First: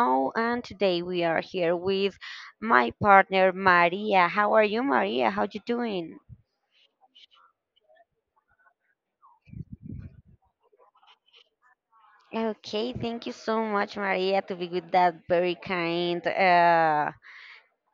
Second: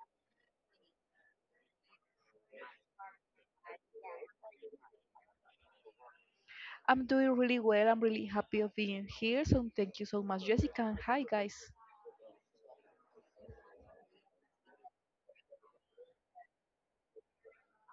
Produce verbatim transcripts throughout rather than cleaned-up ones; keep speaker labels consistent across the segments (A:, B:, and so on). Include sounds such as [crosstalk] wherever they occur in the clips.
A: know, and today we are here with my partner Maria. How are you, Maria? How you doing?
B: I'm doing really well. I'm really happy of being here. So thank you so much, Jessica. And hi, guys.
A: Okay, thank you so much, Maria, to be with that very kind. Uh,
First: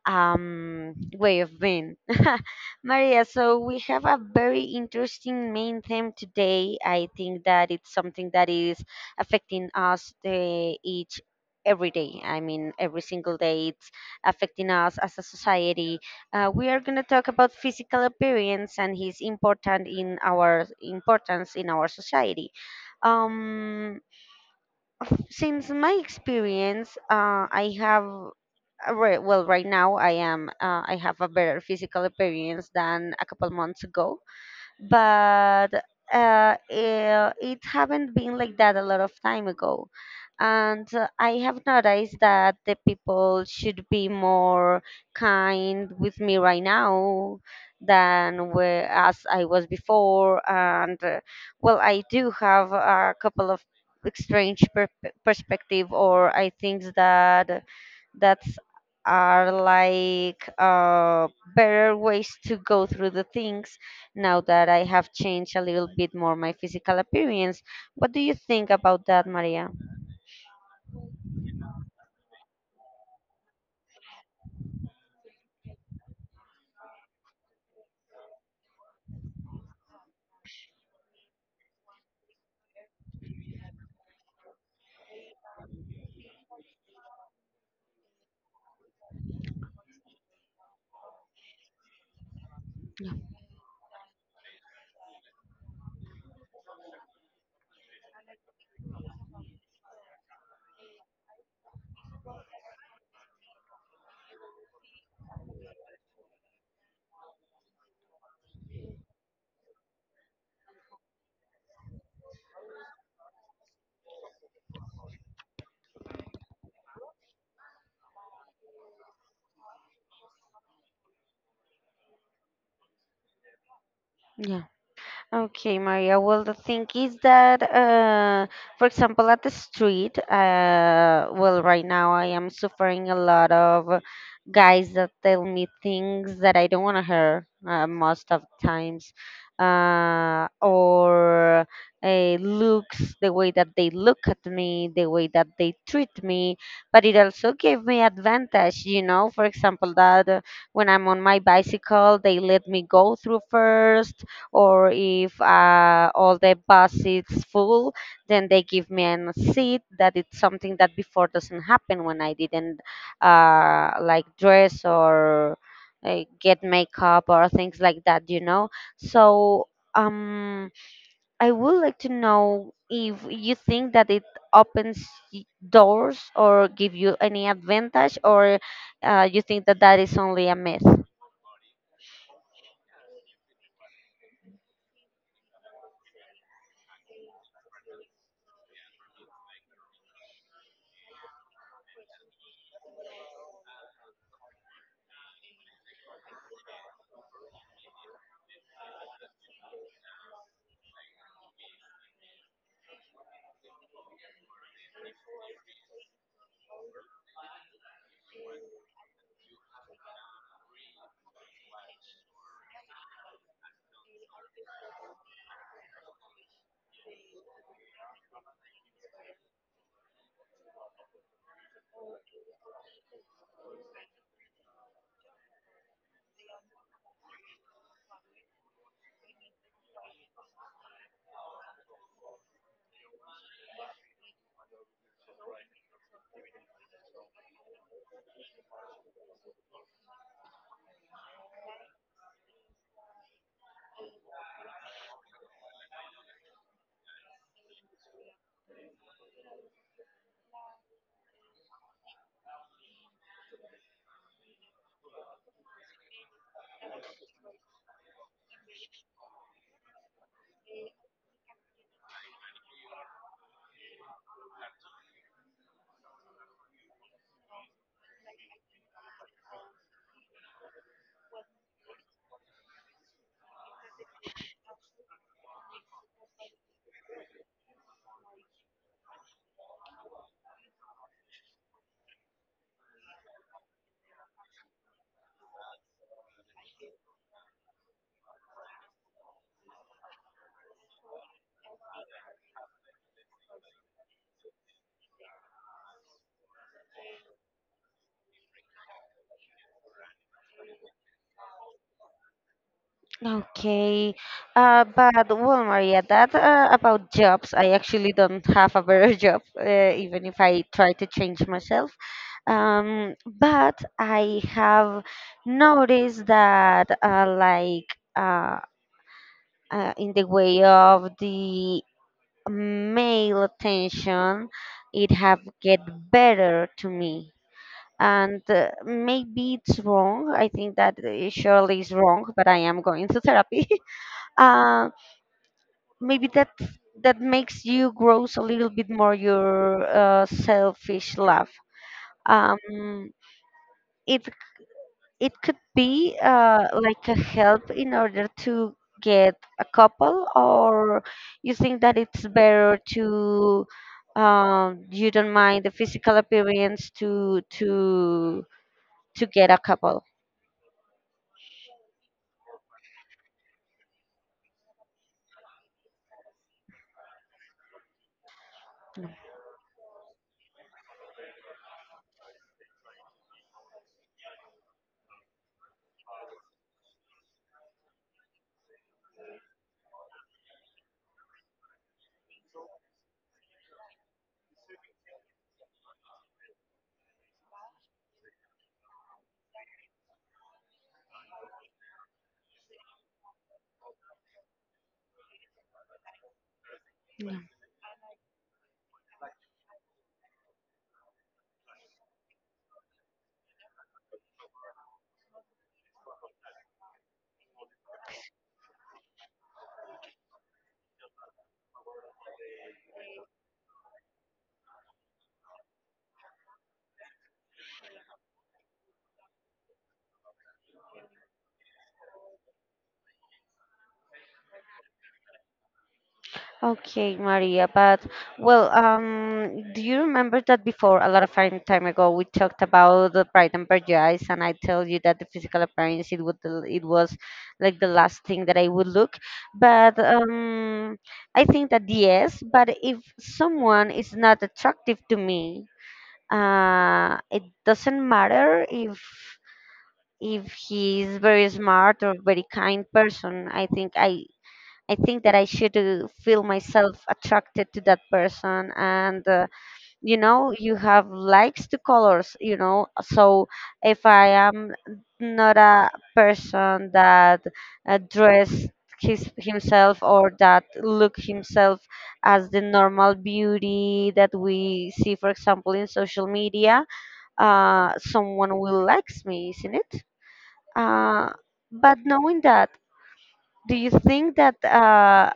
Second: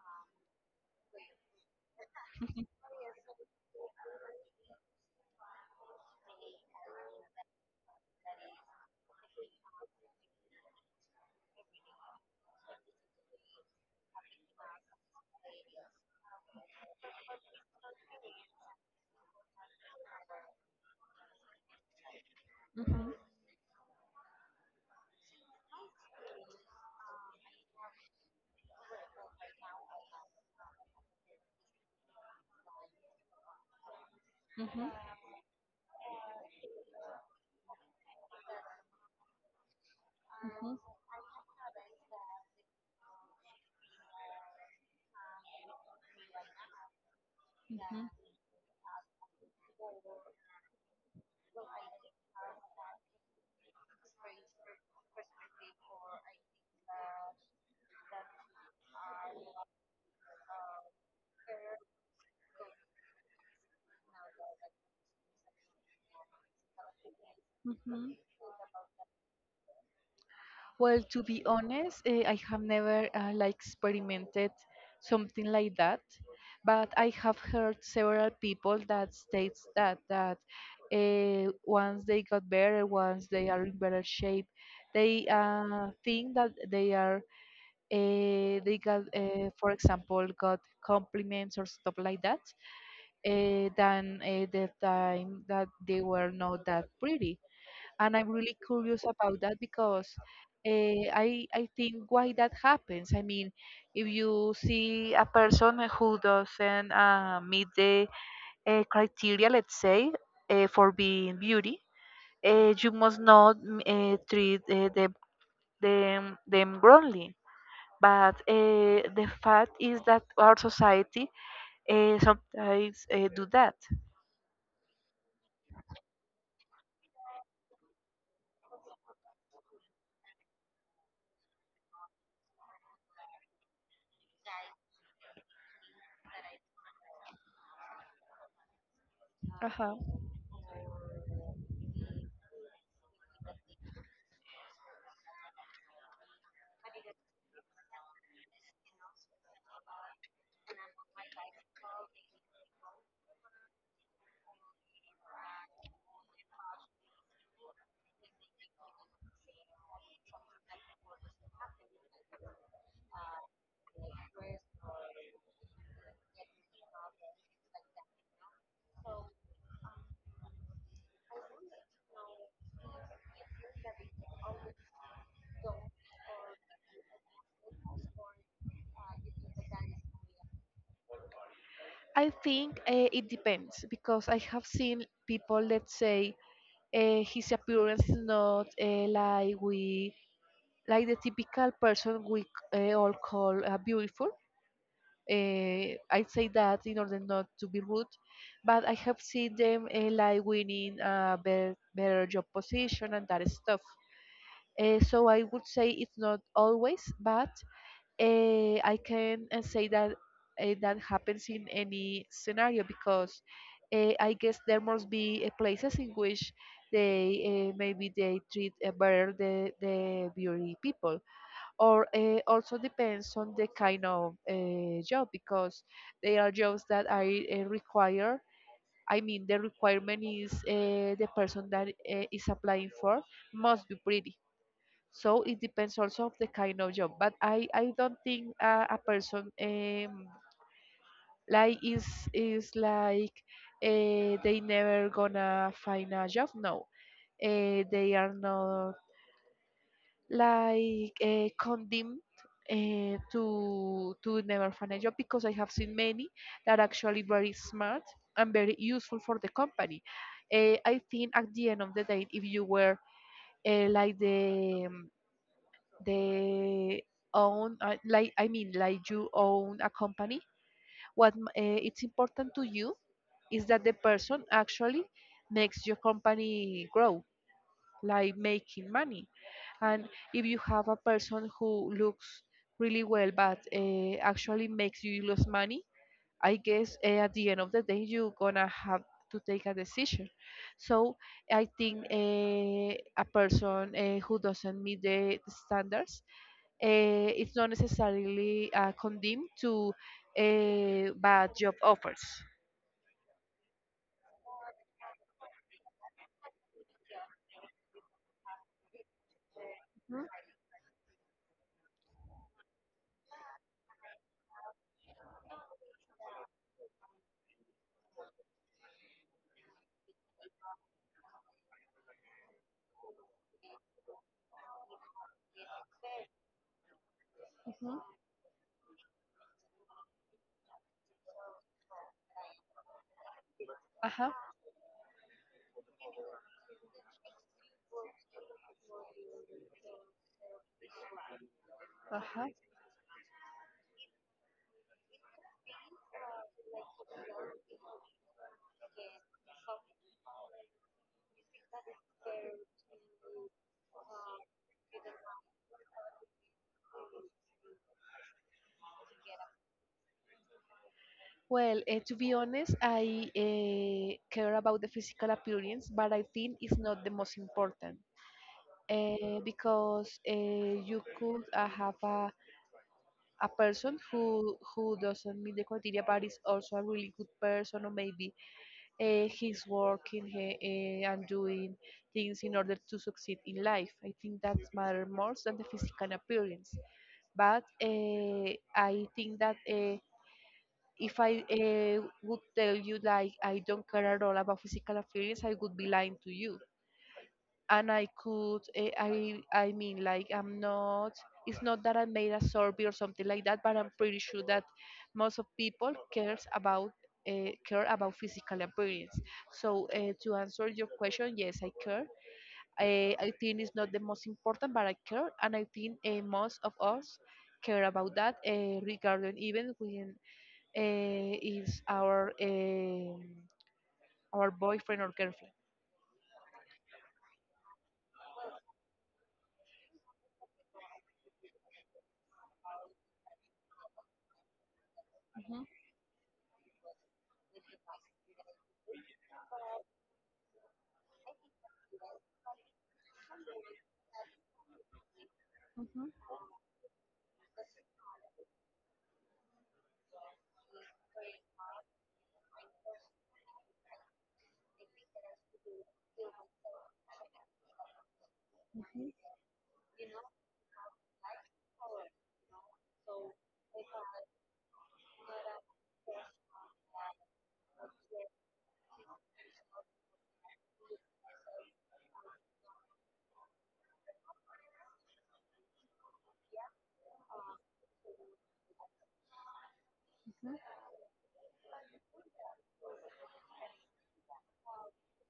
A: um, Way of being. [laughs] Maria, so we have a very interesting main theme today. I think that it's something that is affecting us uh, each every day. I mean, every single day it's affecting us as a society. Uh, we are going to talk about physical appearance and his important in our importance in our society.
B: hmm
A: Um, since my experience, uh, I have. Uh, right- Well, right now I am. Uh, I have a better physical appearance than a couple months ago,
B: hmm
A: but uh, eh, it haven't been like that a lot of time ago.
B: hmm
A: And uh, I have noticed that the people should be more kind with me right now
B: hmm
A: than where, as I was before. And uh, well, I do have a couple of strange per- perspective, or I think that that are like uh, better ways to go through the things now that I have changed a little bit more my physical appearance. What
B: Mhm.
A: do you think about that, Maria?
B: Well, to be honest, eh, I have never uh, like experimented something like that, but I have heard several people that states that that uh, once they got better, once they are in better shape, they uh, think that they are uh, they got, uh, for example, got compliments or stuff like that, uh, than uh, the time that they were not that pretty. And I'm really curious about that because uh, I I think why that happens. I mean, if you see a person who doesn't uh, meet the uh, criteria, let's say, uh, for being beauty, uh, you must not mm, uh, treat uh, them them them wrongly, but uh, the fact is that our society uh, sometimes uh, do that.
A: Okay, Maria. Well, the thing is that, uh, for example, at the street, uh, well, right now I am suffering a lot of guys that tell me things that I don't want to hear uh, most of the times,
B: Uh huh.
A: uh, or uh, looks, the way that they look at me, the way that they treat me. But it also gave me advantage, you know. For example, that uh, when I'm on my bicycle, they let me go through first, or if uh, all the bus is full, then they give me a seat that it's something that before doesn't happen when I didn't uh, like dress or uh, get makeup or things like that, you know. So um I would like to know if you think that it opens y- doors or give you any advantage, or uh, you think that that is only a myth.
B: I think uh, it depends because I have seen people, let's say, uh, his appearance is not uh, like we like the typical person we uh, all call uh, beautiful. Uh, I say that in order not to be rude, but I have seen them uh, like winning a better, better job position and that stuff. Uh, so I would say it's not always, but uh, I can uh, say that uh, that happens in any scenario because uh, I guess there must be uh, places in which they uh, maybe they treat uh, better the, the beauty people, or uh, also depends on the kind of uh, job because there are jobs that are uh, require, I mean the requirement is uh, the person that uh, is applying for must be pretty. So it depends also of the kind of job, but i i don't think uh, a person, um, like is is like uh, they never gonna find a job, no, uh, they are not like uh, condemned uh, to to never find a job because I have seen many that actually very smart and very useful for the company. Uh, I think at the end of the day, if you were uh, like the um, the own uh, like I mean like you own a company, what uh, it's important to you is that the person actually makes your company grow, like making money. And if you have a person who looks really well but uh, actually makes you lose money, I guess uh, at the end of the day you're gonna have to take a decision. So I think uh, a person uh, who doesn't meet the standards, uh, it's not necessarily uh, condemned to uh, bad job offers.
A: Okay. Uh, but well, Maria, that uh, about jobs, I actually don't have a better [laughs] job, uh, even if I try to change myself. Um, but I have noticed that, uh, like, uh, uh, in the way of the male attention, it have get better to me.
B: Mhm.
A: And uh, maybe it's wrong. I think that it surely is wrong, but I am going to therapy. [laughs]
B: Uh-huh.
A: Uh. Maybe that that makes you grows a little bit more your uh, selfish love.
B: Uh-huh.
A: um it it could be uh, like a help in order to get a couple, or you think that it's better to um, you don't mind the physical appearance to to to get a couple?
B: Well, eh, to be honest, I eh, care about the physical appearance, but I think it's not the most important, eh, because eh, you could uh, have a, a person who who doesn't meet the criteria, but is also a really good person, or maybe eh, he's working eh, and doing things in order to succeed in life. I think that matters more than the physical appearance. But eh, I think that. eh, if I uh, would tell you like I don't care at all about physical appearance, I would be lying to you. And I could, uh, I, I mean, like I'm not. It's not that I made a survey or something like that, but I'm pretty sure that most of people cares about uh, care about physical appearance. So uh, to answer your question, yes, I care. I, I think it's not the most important, but I care, and I think uh, most of us care about that, uh, regarding even when uh, is our um our boyfriend or girlfriend.
A: Okay, Maria, but well, um, do you remember that before a lot of time time ago we talked about the pride and prejudice, and I tell you that the physical
B: Mhm,
A: appearance it would it was like the last thing that I would look, but um, I think that yes, but if someone is not attractive to me,
B: mhm,
A: uh, it doesn't matter if if he is very smart or very kind person. I think I I think that I should uh, feel myself attracted to that person.
B: mhm.
A: And, uh, you know, you have likes to colors, you know. So if I am not a person that uh, dress his, himself or that look himself as the normal beauty that we see, for example, in social media, uh, someone will likes me, isn't it? Uh, but knowing that, do you think that uh,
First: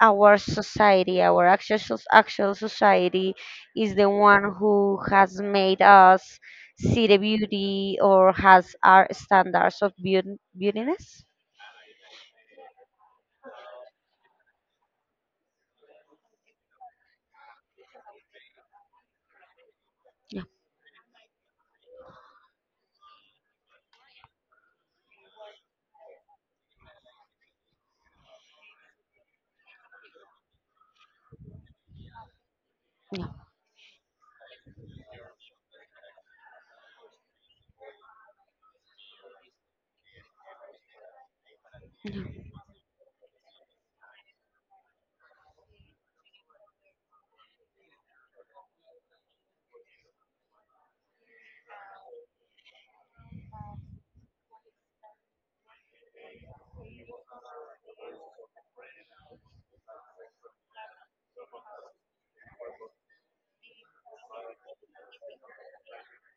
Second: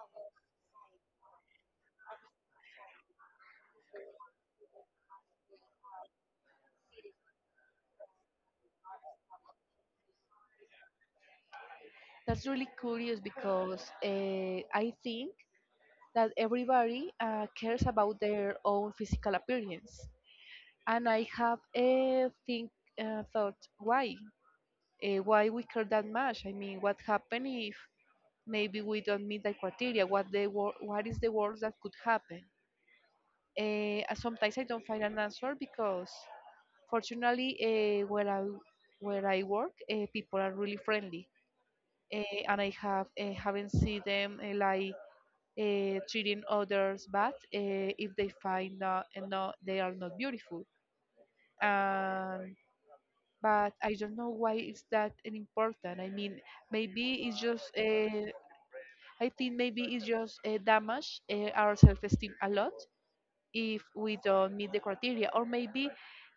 A: our society, our actual, soc- actual society is the one who has made us see the beauty or has our standards of beaut- beautiness?
B: That's really curious because uh, I think that everybody uh, cares about their own physical appearance,
A: Yeah.
B: and I have a think uh, thought why uh, why we care that much. I mean, what happen if maybe we don't meet the criteria? What the wor- what is the worst that could happen?
A: Yeah.
B: Uh, sometimes I don't find an answer because fortunately, uh, where I where I work, uh, people are really friendly, uh,
A: yeah.
B: and I have uh, haven't seen them uh, like uh, treating others bad uh, if they find, uh, no they are not beautiful. Um, but I don't know why it's that important. I mean, maybe it's just uh, I think maybe it's just uh, damage uh, our self-esteem a lot if we don't meet the criteria, or maybe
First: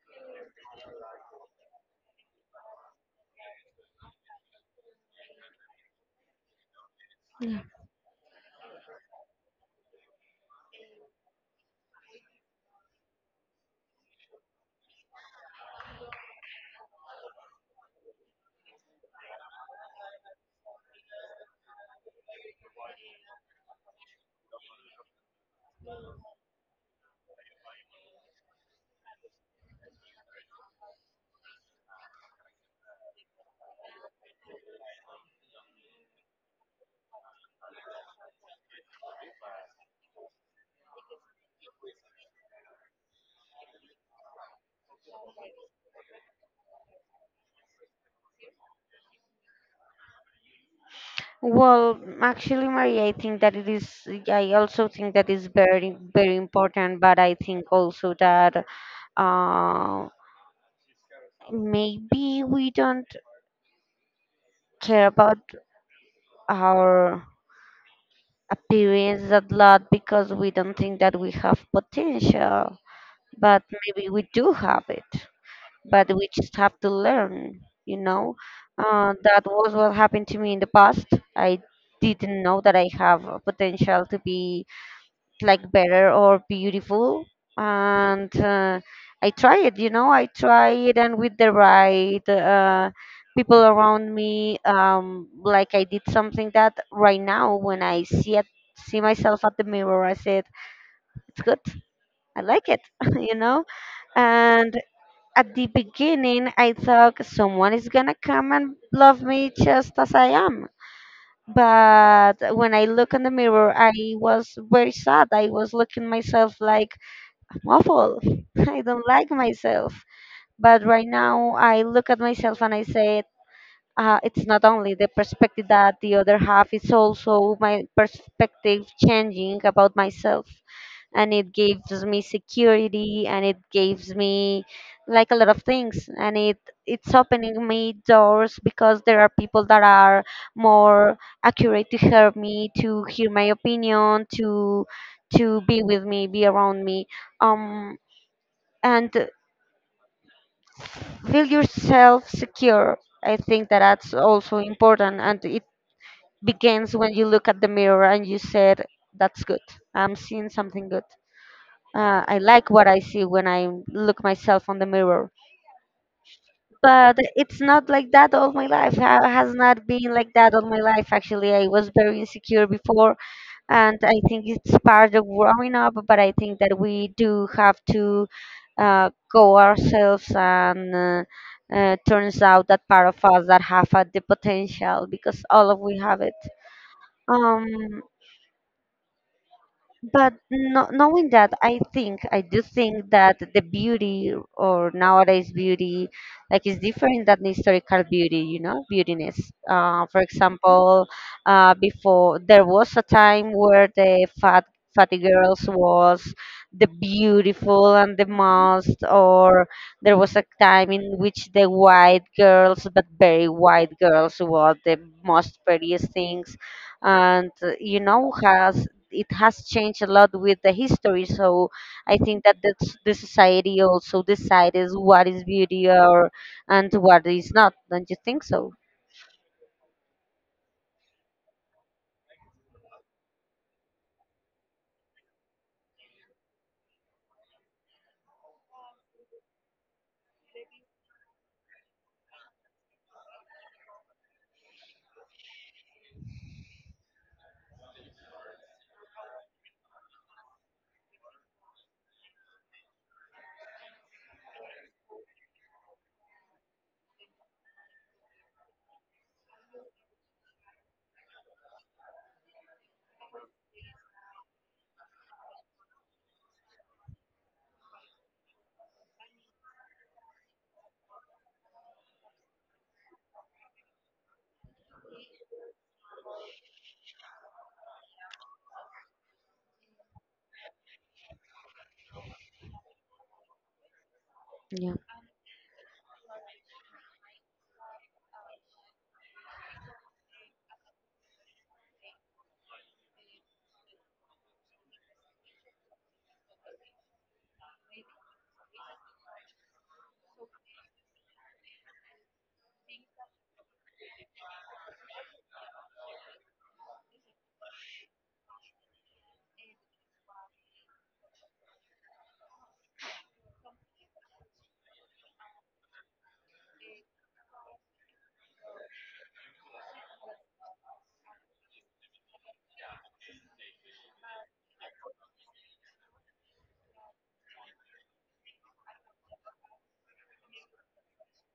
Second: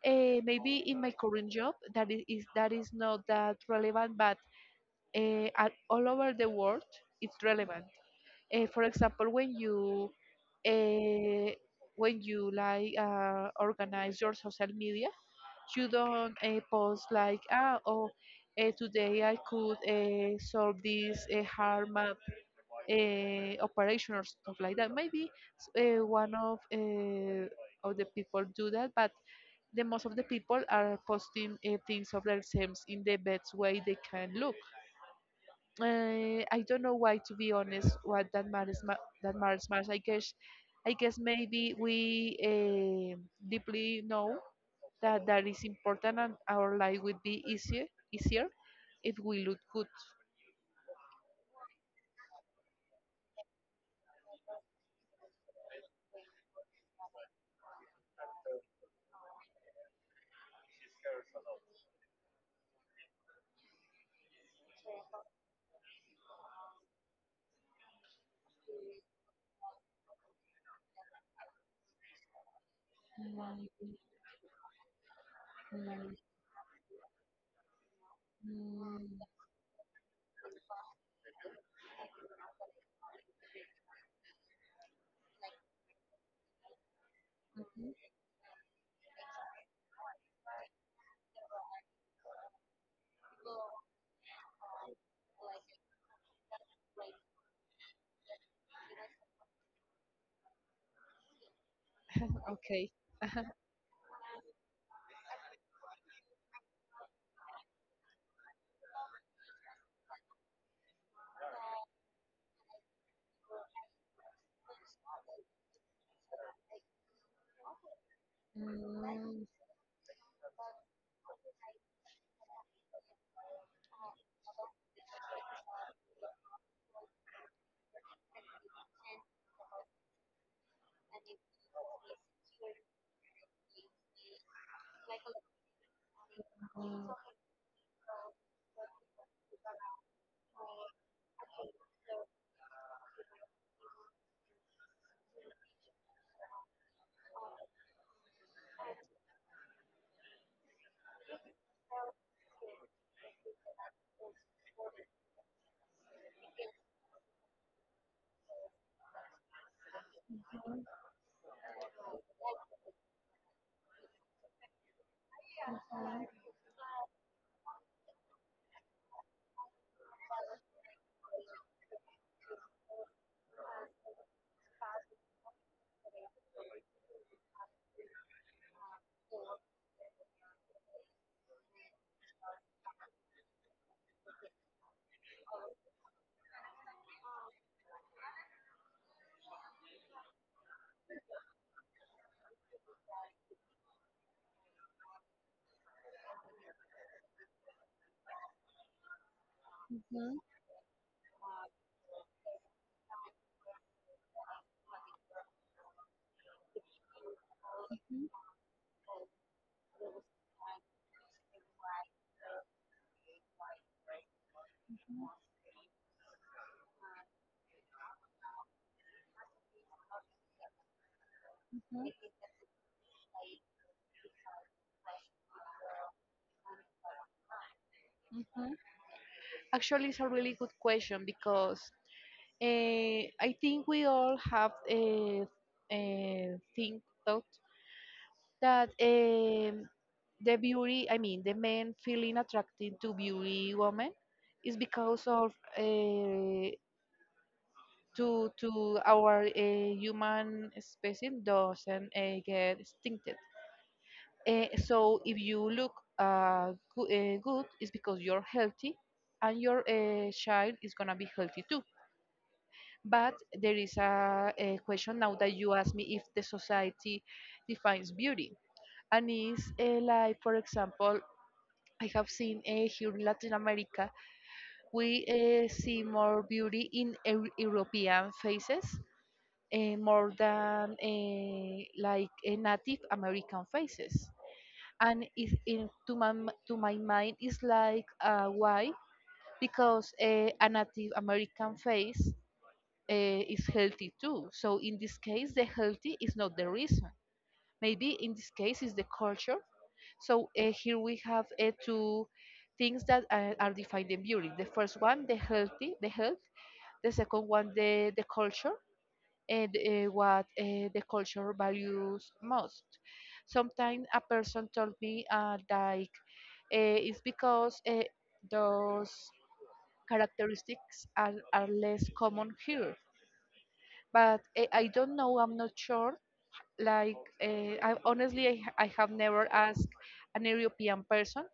B: uh, maybe in my current job that is, is that is not that relevant, but uh, at all over the world it's relevant, uh, for example when you uh, when you like uh, organize your social media, you don't uh, post like, ah, oh, uh, today i could uh, solve this uh, hard math uh, operation or stuff like that. Maybe uh, one of uh, of the people do that, but the most of the people are posting uh, things of themselves in the best way they can look. Uh, I don't know why, to be honest, what that matters. ma- That matters much. I guess, I guess maybe we uh, deeply know that that is important, and our life would be easier, easier if we look good.
A: Well, actually, Maria, I think that it is. I also think that is very, very important. But I think also that uh, maybe we don't care about our appearance a lot because we don't think that we have potential. But
B: Mm,
A: maybe we do have it, but
B: mm,
A: we just have to learn, you know. Uh,
B: mm,
A: that was what happened to me in the past. I didn't know that I have a potential to be like better or beautiful, and uh, I tried, you know, I tried, and with the right uh, people around me, um, like I did something that right now when I see it, see myself at the mirror, I said it's good, I like it,
B: okay.
A: [laughs] you know. And at the beginning, I thought someone is gonna come and love me just as I am. But when I look in the mirror, I was very sad. I was looking myself like I'm awful. [laughs]
B: Mm.
A: I don't like
B: Mhm,
A: myself. But right now, I look at myself and I say, uh, it's not only the perspective that the other half, it's also my perspective changing about myself, and it gives me security and it gives me like a lot of things, and it it's opening me doors because there are people that are more accurate to help me, to hear my opinion, to to be with me, be around me. Um and feel yourself secure. I think that that's also important, and it begins when you look at the mirror and you said that's good, I'm seeing something good. Uh, I like what I see when I look myself on the mirror. But it's not like that all my life. Ha- has not been like that all my life. Actually, I was very insecure before, and I think it's part of growing up. But I think that we do have to uh, go ourselves, and uh, uh, turns out that part of us that have uh, the potential, because all of we have it. Um, But no, knowing that, I think I do think that the beauty or nowadays beauty, like is different than the historical beauty. You know, beautiness. Uh, for
B: mhm,
A: example, uh, before there was a time where the fat fatty girls was the beautiful and the
B: mhm.
A: most, or there was a time in which the white girls, but very white girls, were the most prettiest things. And uh, you know, has it has changed a lot with the history. So I think that that's, the society also decides what is beauty or and what is not. Don't you think so?
B: mhm. Actually, it's a really good question because uh, I think we all have a, a think thought that um, the beauty, I mean, the men feeling attracted to beauty women is because of uh, to to our uh, human species doesn't uh, get extincted. Eh, so if you look uh, go- eh, good, it's because you're healthy, and your uh, child is gonna be healthy too. But there is a, a question now that you ask me if the society defines beauty, and is uh, like for example, I have seen uh, here in Latin America, we uh, see more beauty in Eu- European faces, eh, more than eh, like eh, Native American faces.
A: Yeah.
B: And it, in, to, my, to my mind, it's like, uh, why? Because eh, a Native American face eh, is healthy too. So in this case, the healthy is not the reason. Maybe in this case, is the culture. So eh, here we have eh, two things that uh, are defined in beauty. The first one, the healthy, the health. The second one, the the culture, and uh, what uh, the culture values most. Sometimes a person told me uh, like, uh, it's because uh, those characteristics are, are less common here. But uh, I don't know. I'm not sure. Like, uh, I honestly, I, ha- I have never asked an European person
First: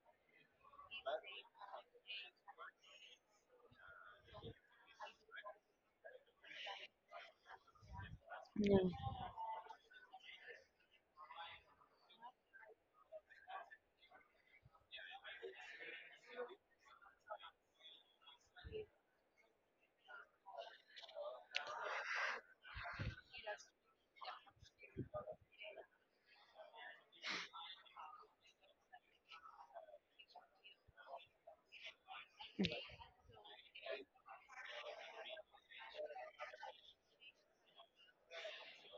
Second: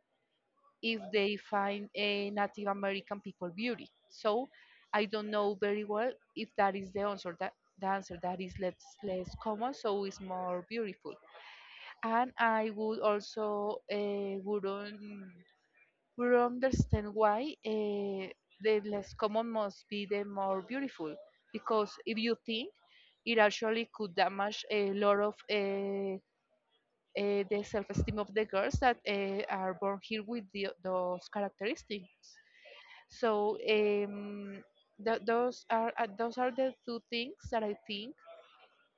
B: if they find a Native American people beauty. So I don't know very well if that is the answer. That The answer that is
A: Yeah.
B: less less common, so it's more beautiful. And I would also uh, wouldn't would understand why uh, the less common must be the more beautiful, because if you think, it actually could damage a lot of uh, uh, the self-esteem of the girls that uh, are born here with the, those characteristics. So um, th- those are uh, those are the two things that I think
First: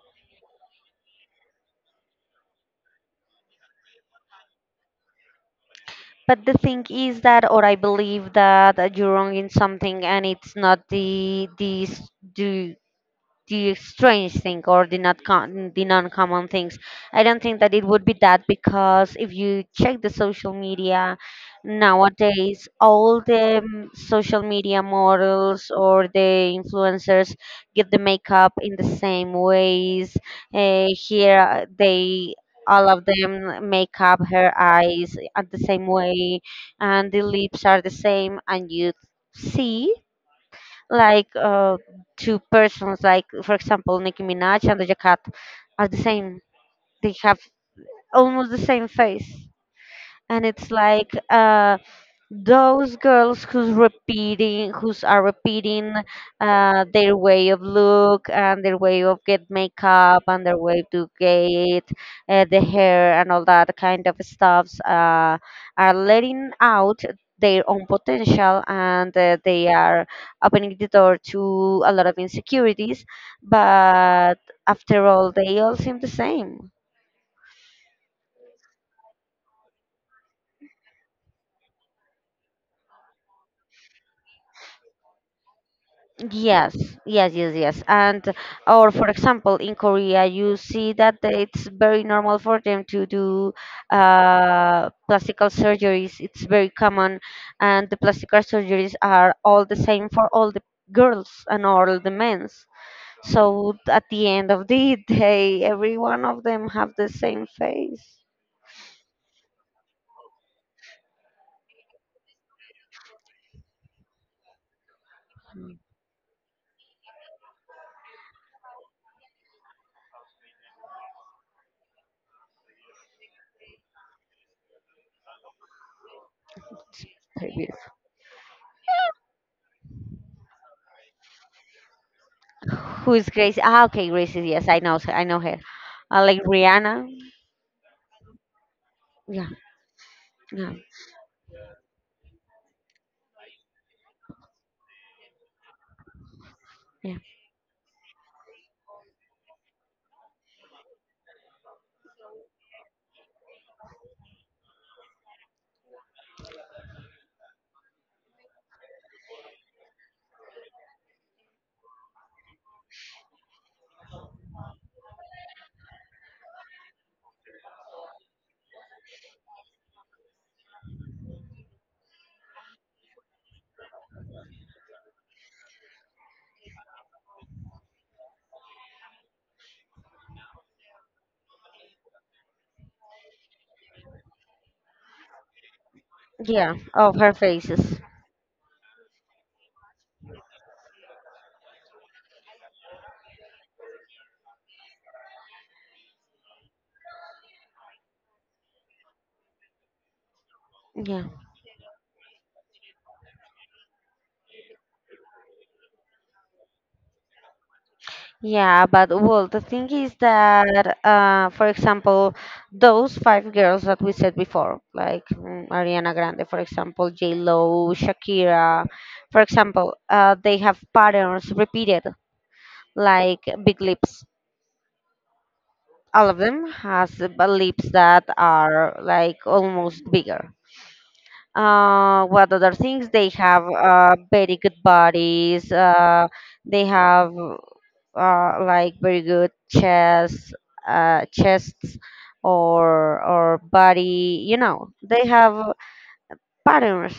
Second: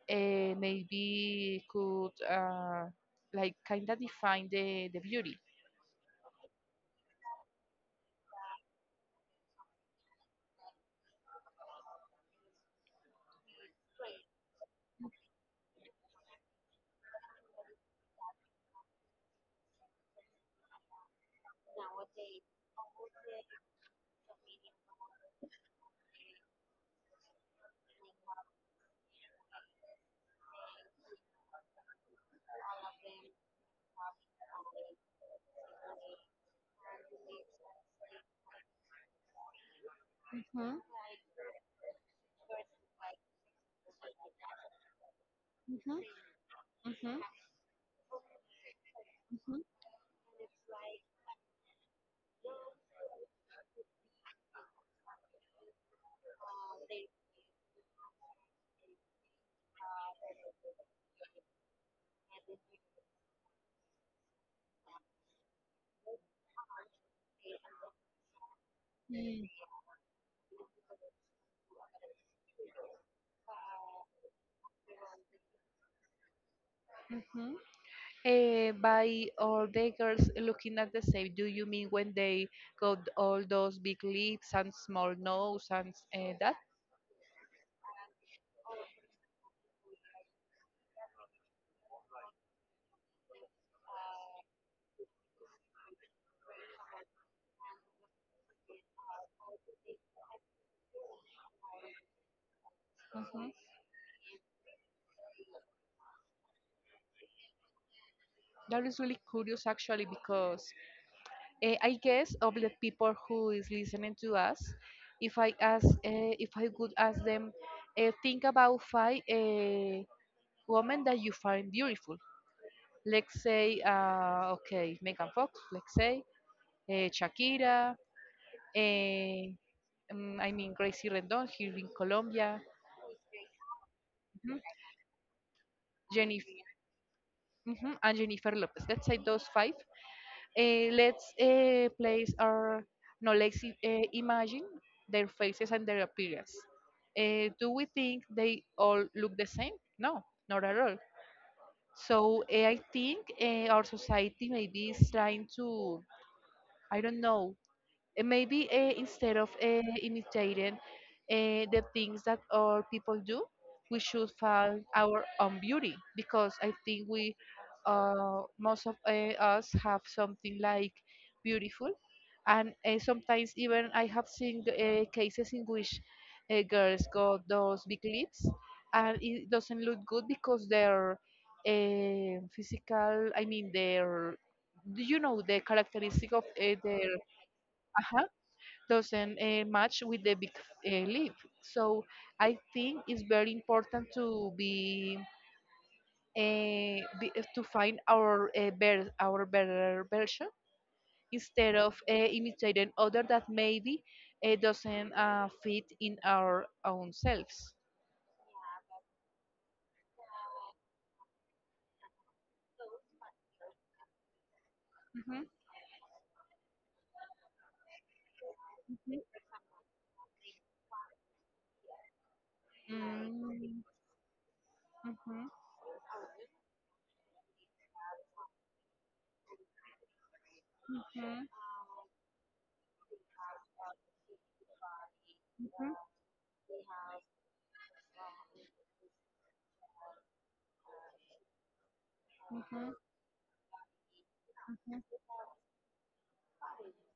B: uh, maybe could uh, like kind of define the, the beauty.
A: But the thing is that, or I believe that uh, you're wrong in something, and it's not the these the the strange thing or the not con- the non-common things. I don't think that it would be that because if you check the social media nowadays, all the mm, social media models or the influencers get the makeup in the same ways. Uh, here uh, they all of them make up her eyes at the same way, and the lips are the same, and you see
B: Mhm.
A: like uh, two persons, like for example, Nicki Minaj and Doja Cat, are the
B: Mhm.
A: same. They
B: hmm
A: have almost the same face,
B: Mhm.
A: and it's like uh, those girls who's repeating who's are repeating uh, their way of look and their way of get makeup and their way to get uh, the hair and all that kind of stuffs uh, are letting out their own potential, and uh, they
B: mm,
A: are opening the door to a lot of insecurities, but after all they all seem the same.
B: Mhm. Eh, by all the girls looking at the same, do you mean when they got all those big lips and small nose and uh, that?
A: Yes, yes, yes, yes. And, or for example, in Korea, you see that it's very normal for them to do uh, plastic surgeries. It's very common, and the plastic surgeries are all the same for all the girls and all the men's.
B: Mhm.
A: So at the end of the [laughs] day, every one of them have the same face.
B: That is really curious actually because uh, I guess of the people who is listening to us, if I ask, uh, if I could ask them, uh, think about five uh, women that you find beautiful. Let's say, uh, okay, Megan Fox. Let's say
A: It's
B: uh,
A: very beautiful.
B: Shakira. eh, mm, I mean Gracie Rendon here in Colombia.
A: Who is Gracie? Ah, okay, Gracie.
B: mhm,
A: Yes, I know. I know her. Uh, like
B: Jennifer,
A: Rihanna.
B: mhm, and Jennifer Lopez. Let's say those
A: Yeah,
B: five.
A: yeah.
B: Eh, let's uh, place our no let's uh, imagine their faces and their appearance.
A: Yeah.
B: Eh, do we think they all look the same? No, not at all. So eh, i think eh, our society maybe is trying to, I don't know, and maybe uh, instead of uh, imitating uh, the things that all people do, we should find our own beauty because I think we, uh, most of uh, us have something like beautiful. And uh, sometimes even I have seen uh, cases in which uh, girls got those big lips and it doesn't look good because their uh, physical, I mean their, do you know the characteristic of uh,
A: Yeah,
B: their,
A: of her faces.
B: uh doesn't uh, match with the big uh, league. So I think it's very important to be, uh, be uh, to find our uh, better our better version
A: Yeah.
B: instead of uh, imitating other that maybe uh, doesn't uh, fit in our own selves.
A: Yeah, but well, the thing is that, uh, for example, those five girls that we said before, like
B: Mhm.
A: mm, Ariana Grande, for example, J Lo, Shakira, for example, uh, they have patterns repeated, like
B: Mm,
A: big
B: mhm,
A: lips.
B: mhm,
A: All of them has uh, lips that are like almost bigger.
B: mhm,
A: Uh, what other things? They have uh, very good bodies. Uh, they have uh, like very good chest, uh, chests,
B: mhm,
A: or or body. You know,
B: mhm,
A: they have patterns.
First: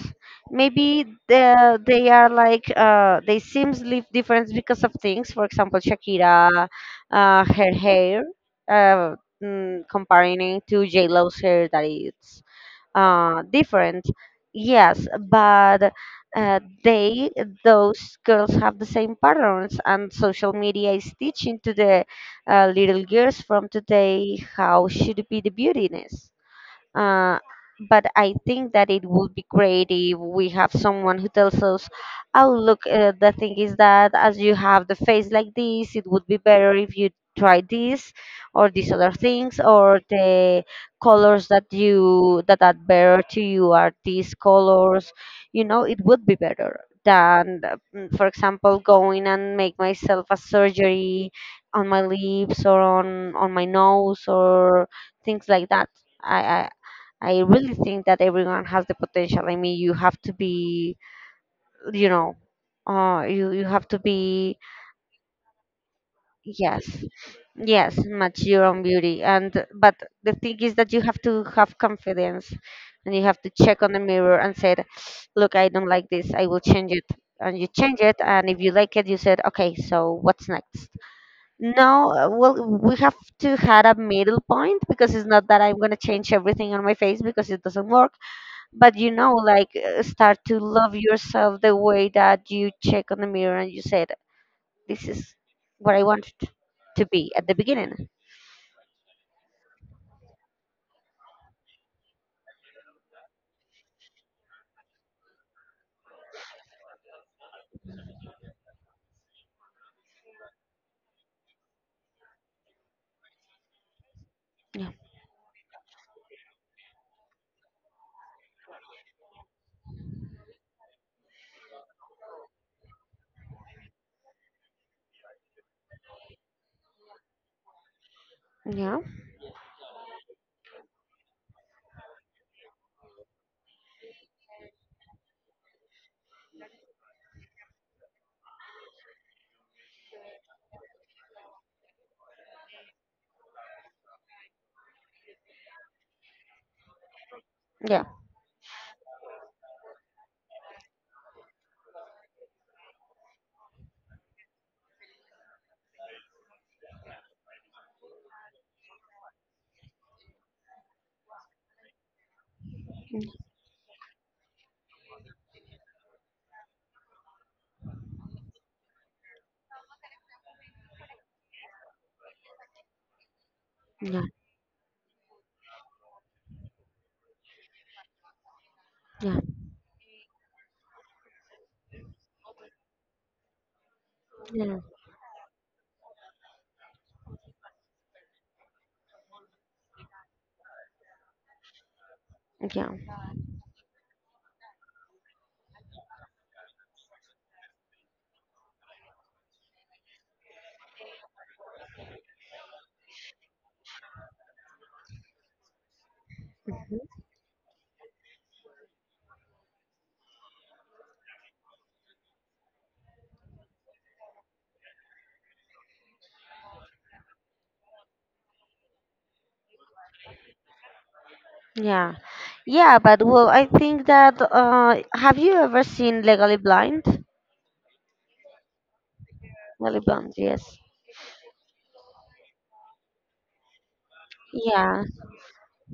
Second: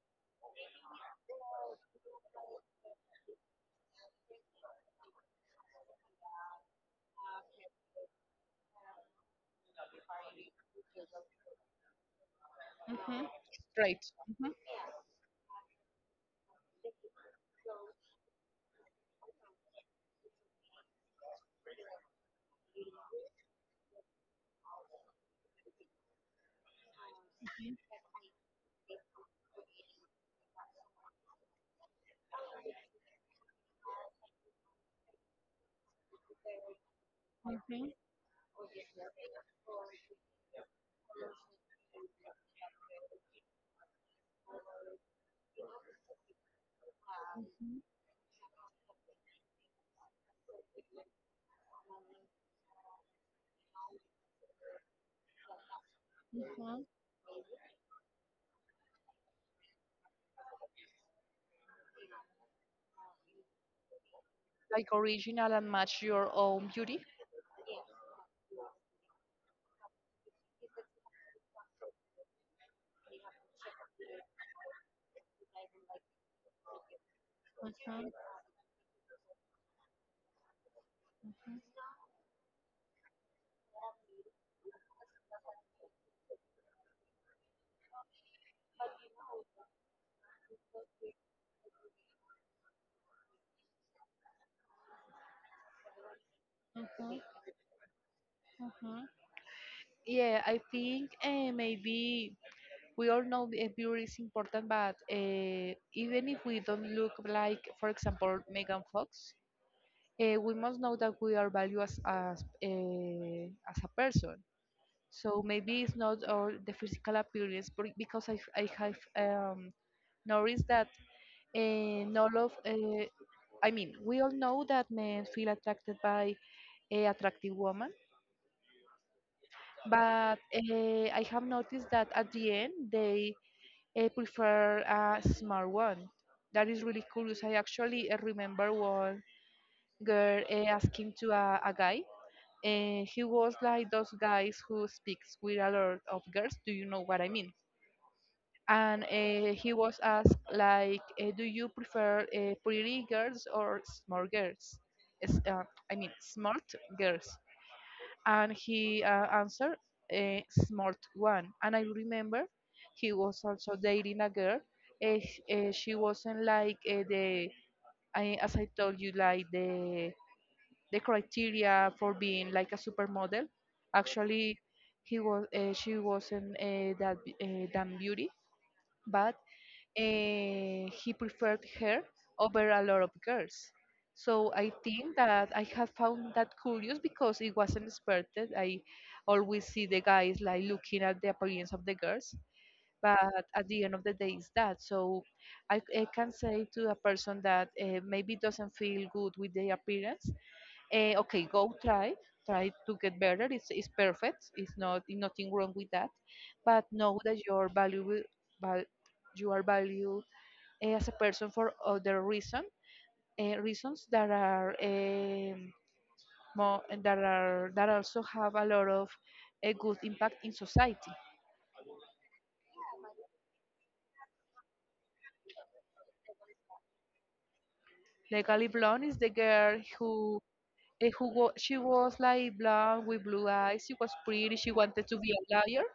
A: Maybe they they are like uh, they seems live different because of things. For example, Shakira, uh, her hair. Uh, mm, Comparing it to J Lo's hair, that is
B: mhm.
A: uh,
B: Right.
A: different.
B: Mhm,
A: Yes, but uh, they, those girls have the same patterns, and social media is teaching to the uh, little girls from today how should be the beautiness. Uh, but I think that it would be great if we have someone who tells us, oh, look, uh, the thing is that as you have the face like this, it would be better if you try
B: mhm,
A: this or these other things or the colors that you that are better to you are these colors, you know, it would be better than uh,
B: mhm.
A: mm, for example, going and make myself a surgery on my lips or on on my nose or things like that. i I
B: mhm.
A: I really think that everyone has the potential. I mean, you have to be, you know, uh, you you have to be,
B: Like original and match your own
A: yes,
B: beauty.
A: yes, mature on beauty. And but the thing is that you have to have confidence, and you have to check on the mirror and said, look, I don't like this. I will change it. And you change it, and if you like it, you said, okay, so what's next? No, uh, well, we have to have a middle point because it's not that I'm gonna change everything on my face because it doesn't work, but you know, like, uh, start to love yourself the way that you check on the mirror and you said this is what I wanted to
B: Mhm,
A: be at the beginning.
B: mhm. Yeah, I think uh, maybe we all know the- uh, beauty is important, but uh, even if we don't look like, for example, Megan Fox, uh, we must know that we are valued as as, uh, as a person.
A: Yeah,
B: So maybe it's not all the physical appearance, but because I I have um, noticed that uh, not of uh, I mean, we all know that men feel attracted by a attractive woman
A: yeah,
B: but uh, I have noticed that at the end they uh, prefer a smart one. That is really curious. I actually uh, remember one girl uh, asking to a, a guy, and he was like those guys who speaks with a lot of girls. Do you know what I mean?
A: yeah.
B: And uh, he was asked like, uh, "Do you prefer uh, pretty girls or smart girls?" Is, uh, I mean, smart girls, and he uh, answered uh, smart one. And I remember he
A: Mm,
B: was also dating a girl. Uh, she wasn't like uh, the I, as I told you, like the the criteria for being like a supermodel. Actually, he was uh, she wasn't uh, that uh, that beauty,
A: yeah,
B: but
A: yeah,
B: eh, he preferred her over a lot of girls. So I
A: yeah,
B: think that I have found that curious because it wasn't expected. I always see the guys like looking at the appearance of the girls,
A: yeah,
B: but at the end of the day, it's that. So I, I can say to a person that uh, maybe doesn't feel good with their appearance, eh, okay, go try, try to get better. It's, it's perfect. It's not nothing wrong with that, but
A: mhm.
B: know that your value, val, you are valued eh, as a person for other reason uh, reasons that are um, more that are that also have a lot of a good impact in society.
A: Yeah, yeah, but well, I think that, uh, have you ever seen Legally Blind?
B: Legally blonde is the girl
A: Legally Blind,
B: who
A: yes.
B: eh, who wa- she was like blonde with blue eyes. She was pretty. She
A: Yeah,
B: wanted to be a lawyer.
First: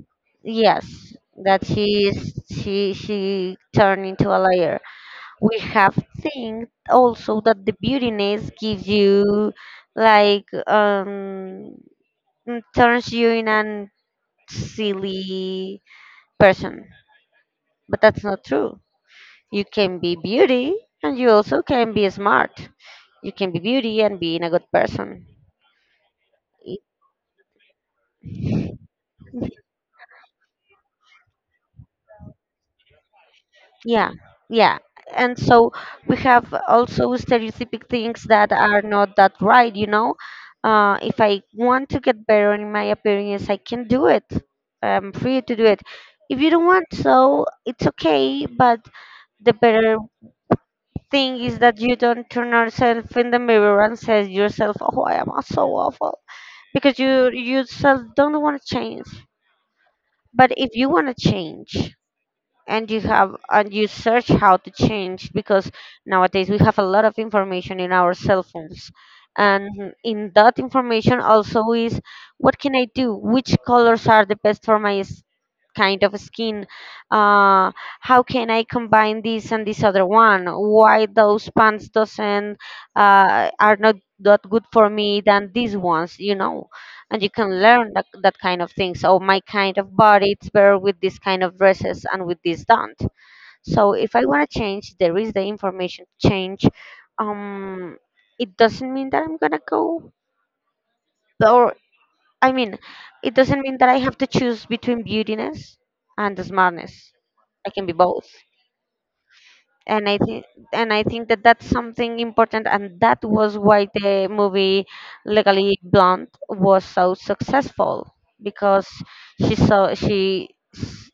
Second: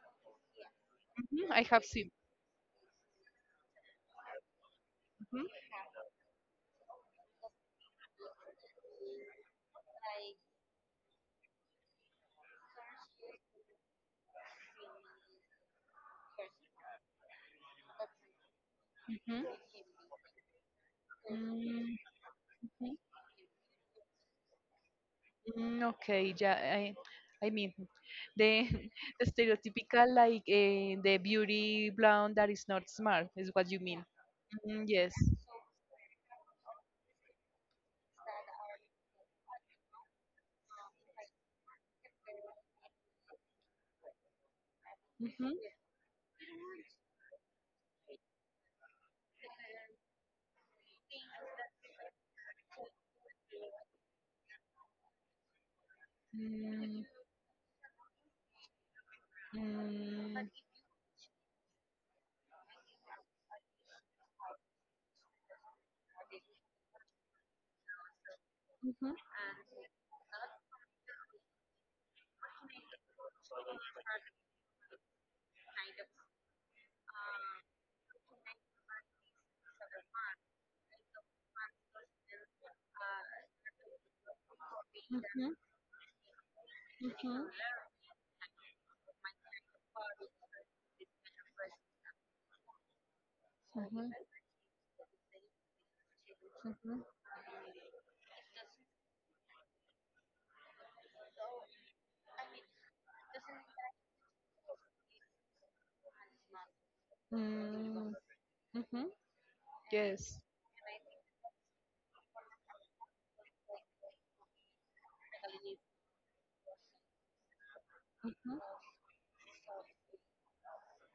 A: yes,
B: Mhm, I
A: that
B: have
A: she
B: seen.
A: is, she she turned into a liar.
B: Mhm,
A: We have seen also that the beautiness gives you like, um mm, turns you in an silly person. But that's not true.
B: mhm,
A: You can be beauty and you also can be smart.
B: mhm,
A: You can be beauty and being a good person.
B: mm, okay, yeah. I, I mean, the, [laughs] the stereotypical like eh, the beauty blonde that is not smart is what you mean.
A: Yeah, yeah.
B: Mm, yes.
A: And so we have also stereotypic things that are not that right, you know. Uh, if I want to get better in my appearance, I can do it. I'm free
B: Mm-hmm.
A: to do it. If you don't want so, it's okay, but the better thing is that you don't turn yourself in the mirror and say to yourself, "Oh, I am so awful," because
B: Mm,
A: you yourself don't want to change.
B: mm, mm-hmm.
A: But if you want to change, and you have and you search how to change because nowadays we have a lot of information in our cell phones,
B: Mm-hmm.
A: and in that information also is what can I do, which colors are the best for my s- kind of skin, uh, how can I combine this and this other one, why those pants doesn't, uh, are not that good for me than
B: Mm-hmm.
A: these ones, you know. And you
B: Mm-hmm.
A: can learn that, that kind of thing. So my kind of body, it's better with this kind of dresses and with this don't. So if I want to change, there is the information to change.
B: Mm-hmm.
A: Um, it doesn't mean that I'm gonna go, or I mean, it doesn't mean that I have to choose between beautiness and the smartness. I can be
B: Mm.
A: both.
B: Mm-hmm.
A: and i
B: Yes.
A: think and I think that that's something important, and that was why the movie Legally Blonde was so successful, because she saw she s-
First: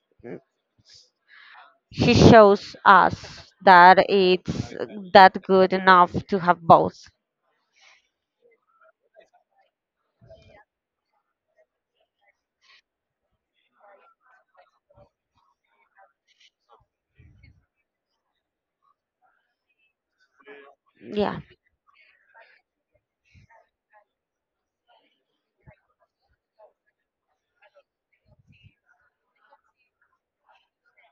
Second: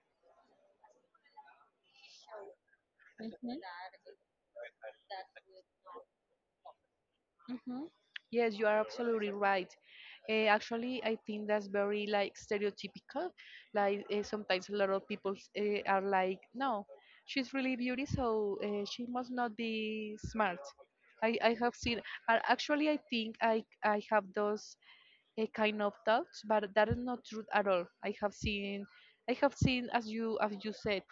A: she shows
B: Mm-hmm.
A: us
B: Mm-hmm.
A: that it's that good enough to have both.
B: Hmm. Yes, you are absolutely right. Eh, actually, I think that's very like stereotypical. Like eh, sometimes a lot of people uh, are like, no, she's really beauty, so uh, she must not be smart. I,
A: Yeah,
B: I have seen, uh, actually, I think I I have those uh, kind of thoughts, but that is not true at all. I have seen, I have seen, as you as you said,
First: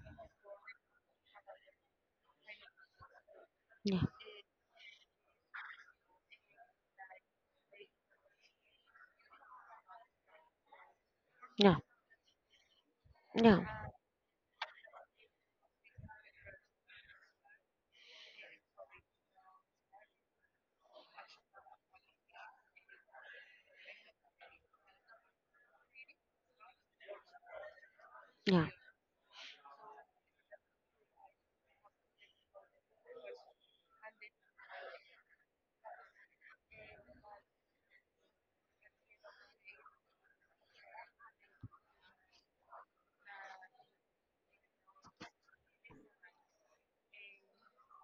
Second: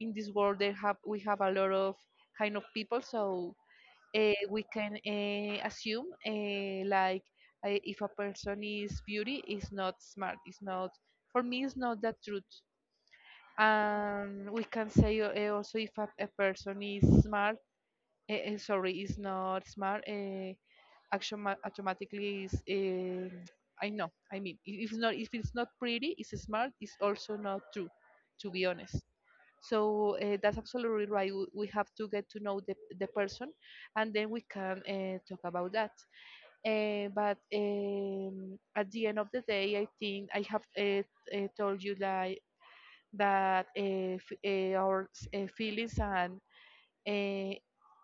B: in this world they have we have a lot of kind of people, so
A: yeah,
B: uh, we can uh, assume uh, like, uh, if a person is beauty is not smart, it's not, for me,
A: yeah,
B: it's not that truth.
A: yeah,
B: And we can say, uh, also, if a, a person is smart, uh, uh, sorry, is not smart, uh, action ma- automatically is uh, I know, I mean, if it's not, if it's not pretty, it's smart, it's also not true, to be
A: yeah.
B: honest. So uh, that's absolutely right. W- We have to get to know the, the person, and then we can uh, talk about that. Uh, but um, At the end of the day, I think I have uh, uh, told you like, that uh, f- uh, our s- uh, feelings and uh,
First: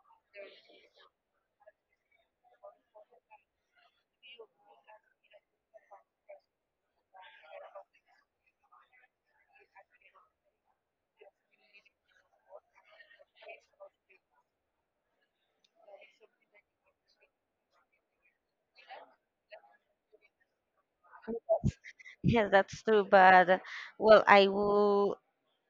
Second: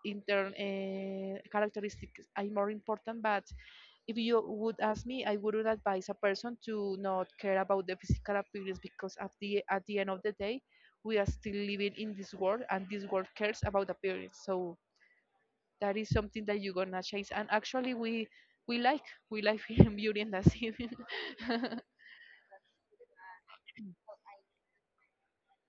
B: intern uh, characteristics are more important, but if you would ask me, I wouldn't advise a person to not care about the physical appearance, because at the at the end of the day, we are still living in this world, and this world cares about appearance. So that is something that you're gonna change. And actually, we we like we like [laughs] beauty and that's it. [laughs]
A: Yes, that's true. But uh, well, I will.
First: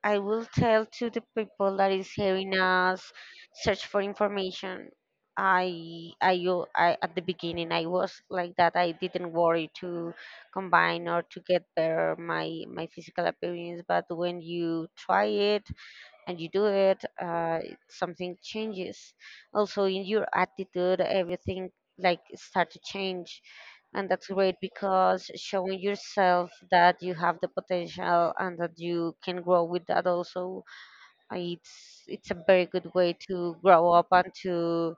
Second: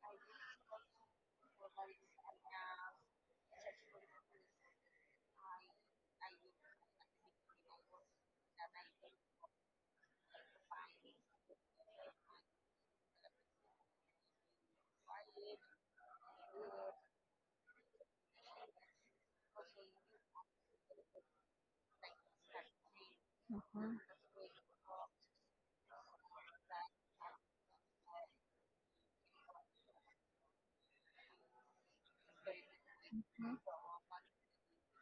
A: I will tell to the people that is hearing us, search for information. I, I, u- I- at the beginning I was like that. I didn't worry to combine or to get better my my physical appearance. But when you try it, and you do it, uh, something changes. Also, in your attitude, everything like start to change,
B: Ujú,
A: and that's great because showing yourself that you have the potential and that you can grow with that also, it's it's a very good way to grow up and to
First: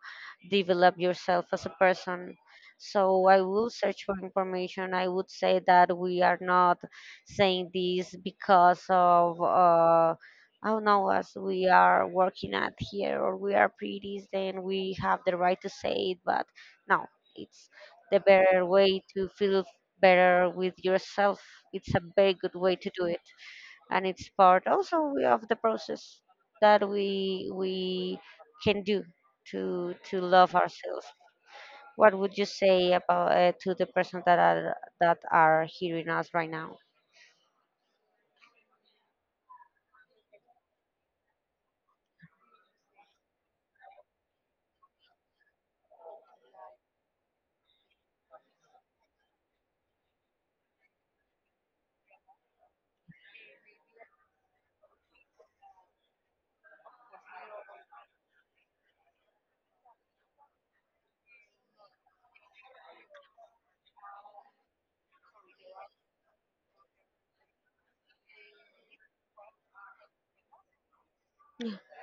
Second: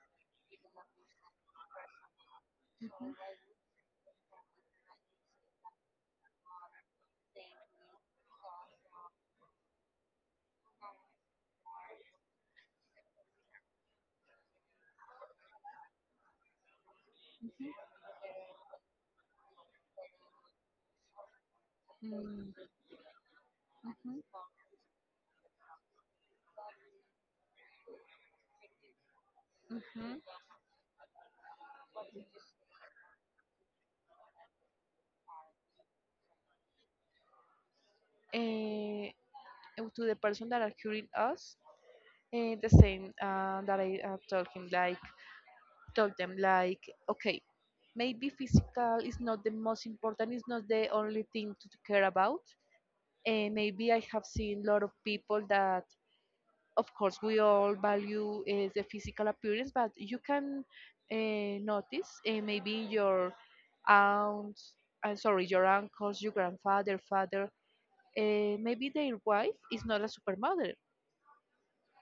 A: develop yourself as a person. So I will search for information. I would say that we are not saying this because of, uh I don't know, as we are working at here or we are pretties, then we have the right to say it. But no, it's the better way to feel better with yourself. It's a very
B: mm,
A: good way to do it, and
B: ujú,
A: it's part also of the process that we we can do to to
B: ujú.
A: love ourselves. What would you say about, uh, to the person that are that are hearing us right now?
B: Eh, uh, to the person that are curing us, uh, the same uh, that I uh, told him like, told them like, okay, maybe physical is not the most important, it's not the only thing to care about. And maybe I have seen a lot of people that, of course, we all value uh, the physical appearance, but you can uh, notice, uh, maybe your aunt, I'm sorry, your uncles, your grandfather, father, uh, maybe their wife is not a super mother.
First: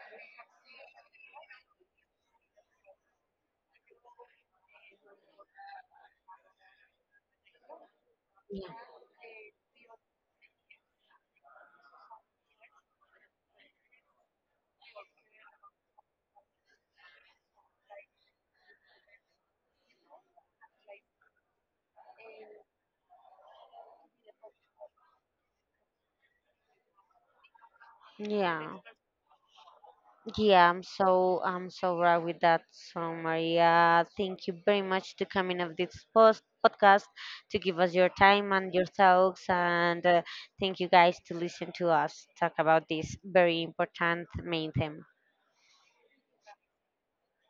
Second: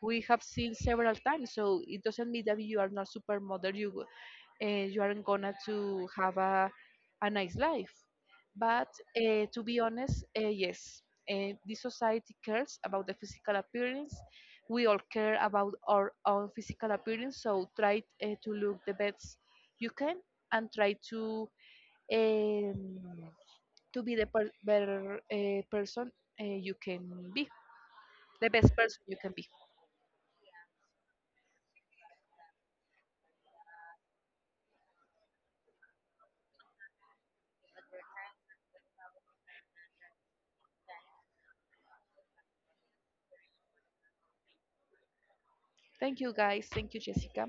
B: We have seen several times. So it doesn't mean that you are not supermodel. You uh, you aren't gonna to have a a nice life.
A: Yeah,
B: But uh, to be honest, uh, yes, uh, this society cares about the physical appearance. We all care about our own physical appearance, so try uh, to look the best you can, and try to um, to be the per- better uh, person uh, you can be, the best
A: yeah,
B: person you can be.
A: yeah. I'm so, I'm so right with that. So Maria, thank you very much to coming of this post podcast to give us your time and your thoughts, and uh, thank you guys to listen to us talk about this very important main theme.
B: Thank you, guys. Thank you, Jessica.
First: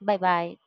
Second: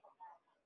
A: Bye bye.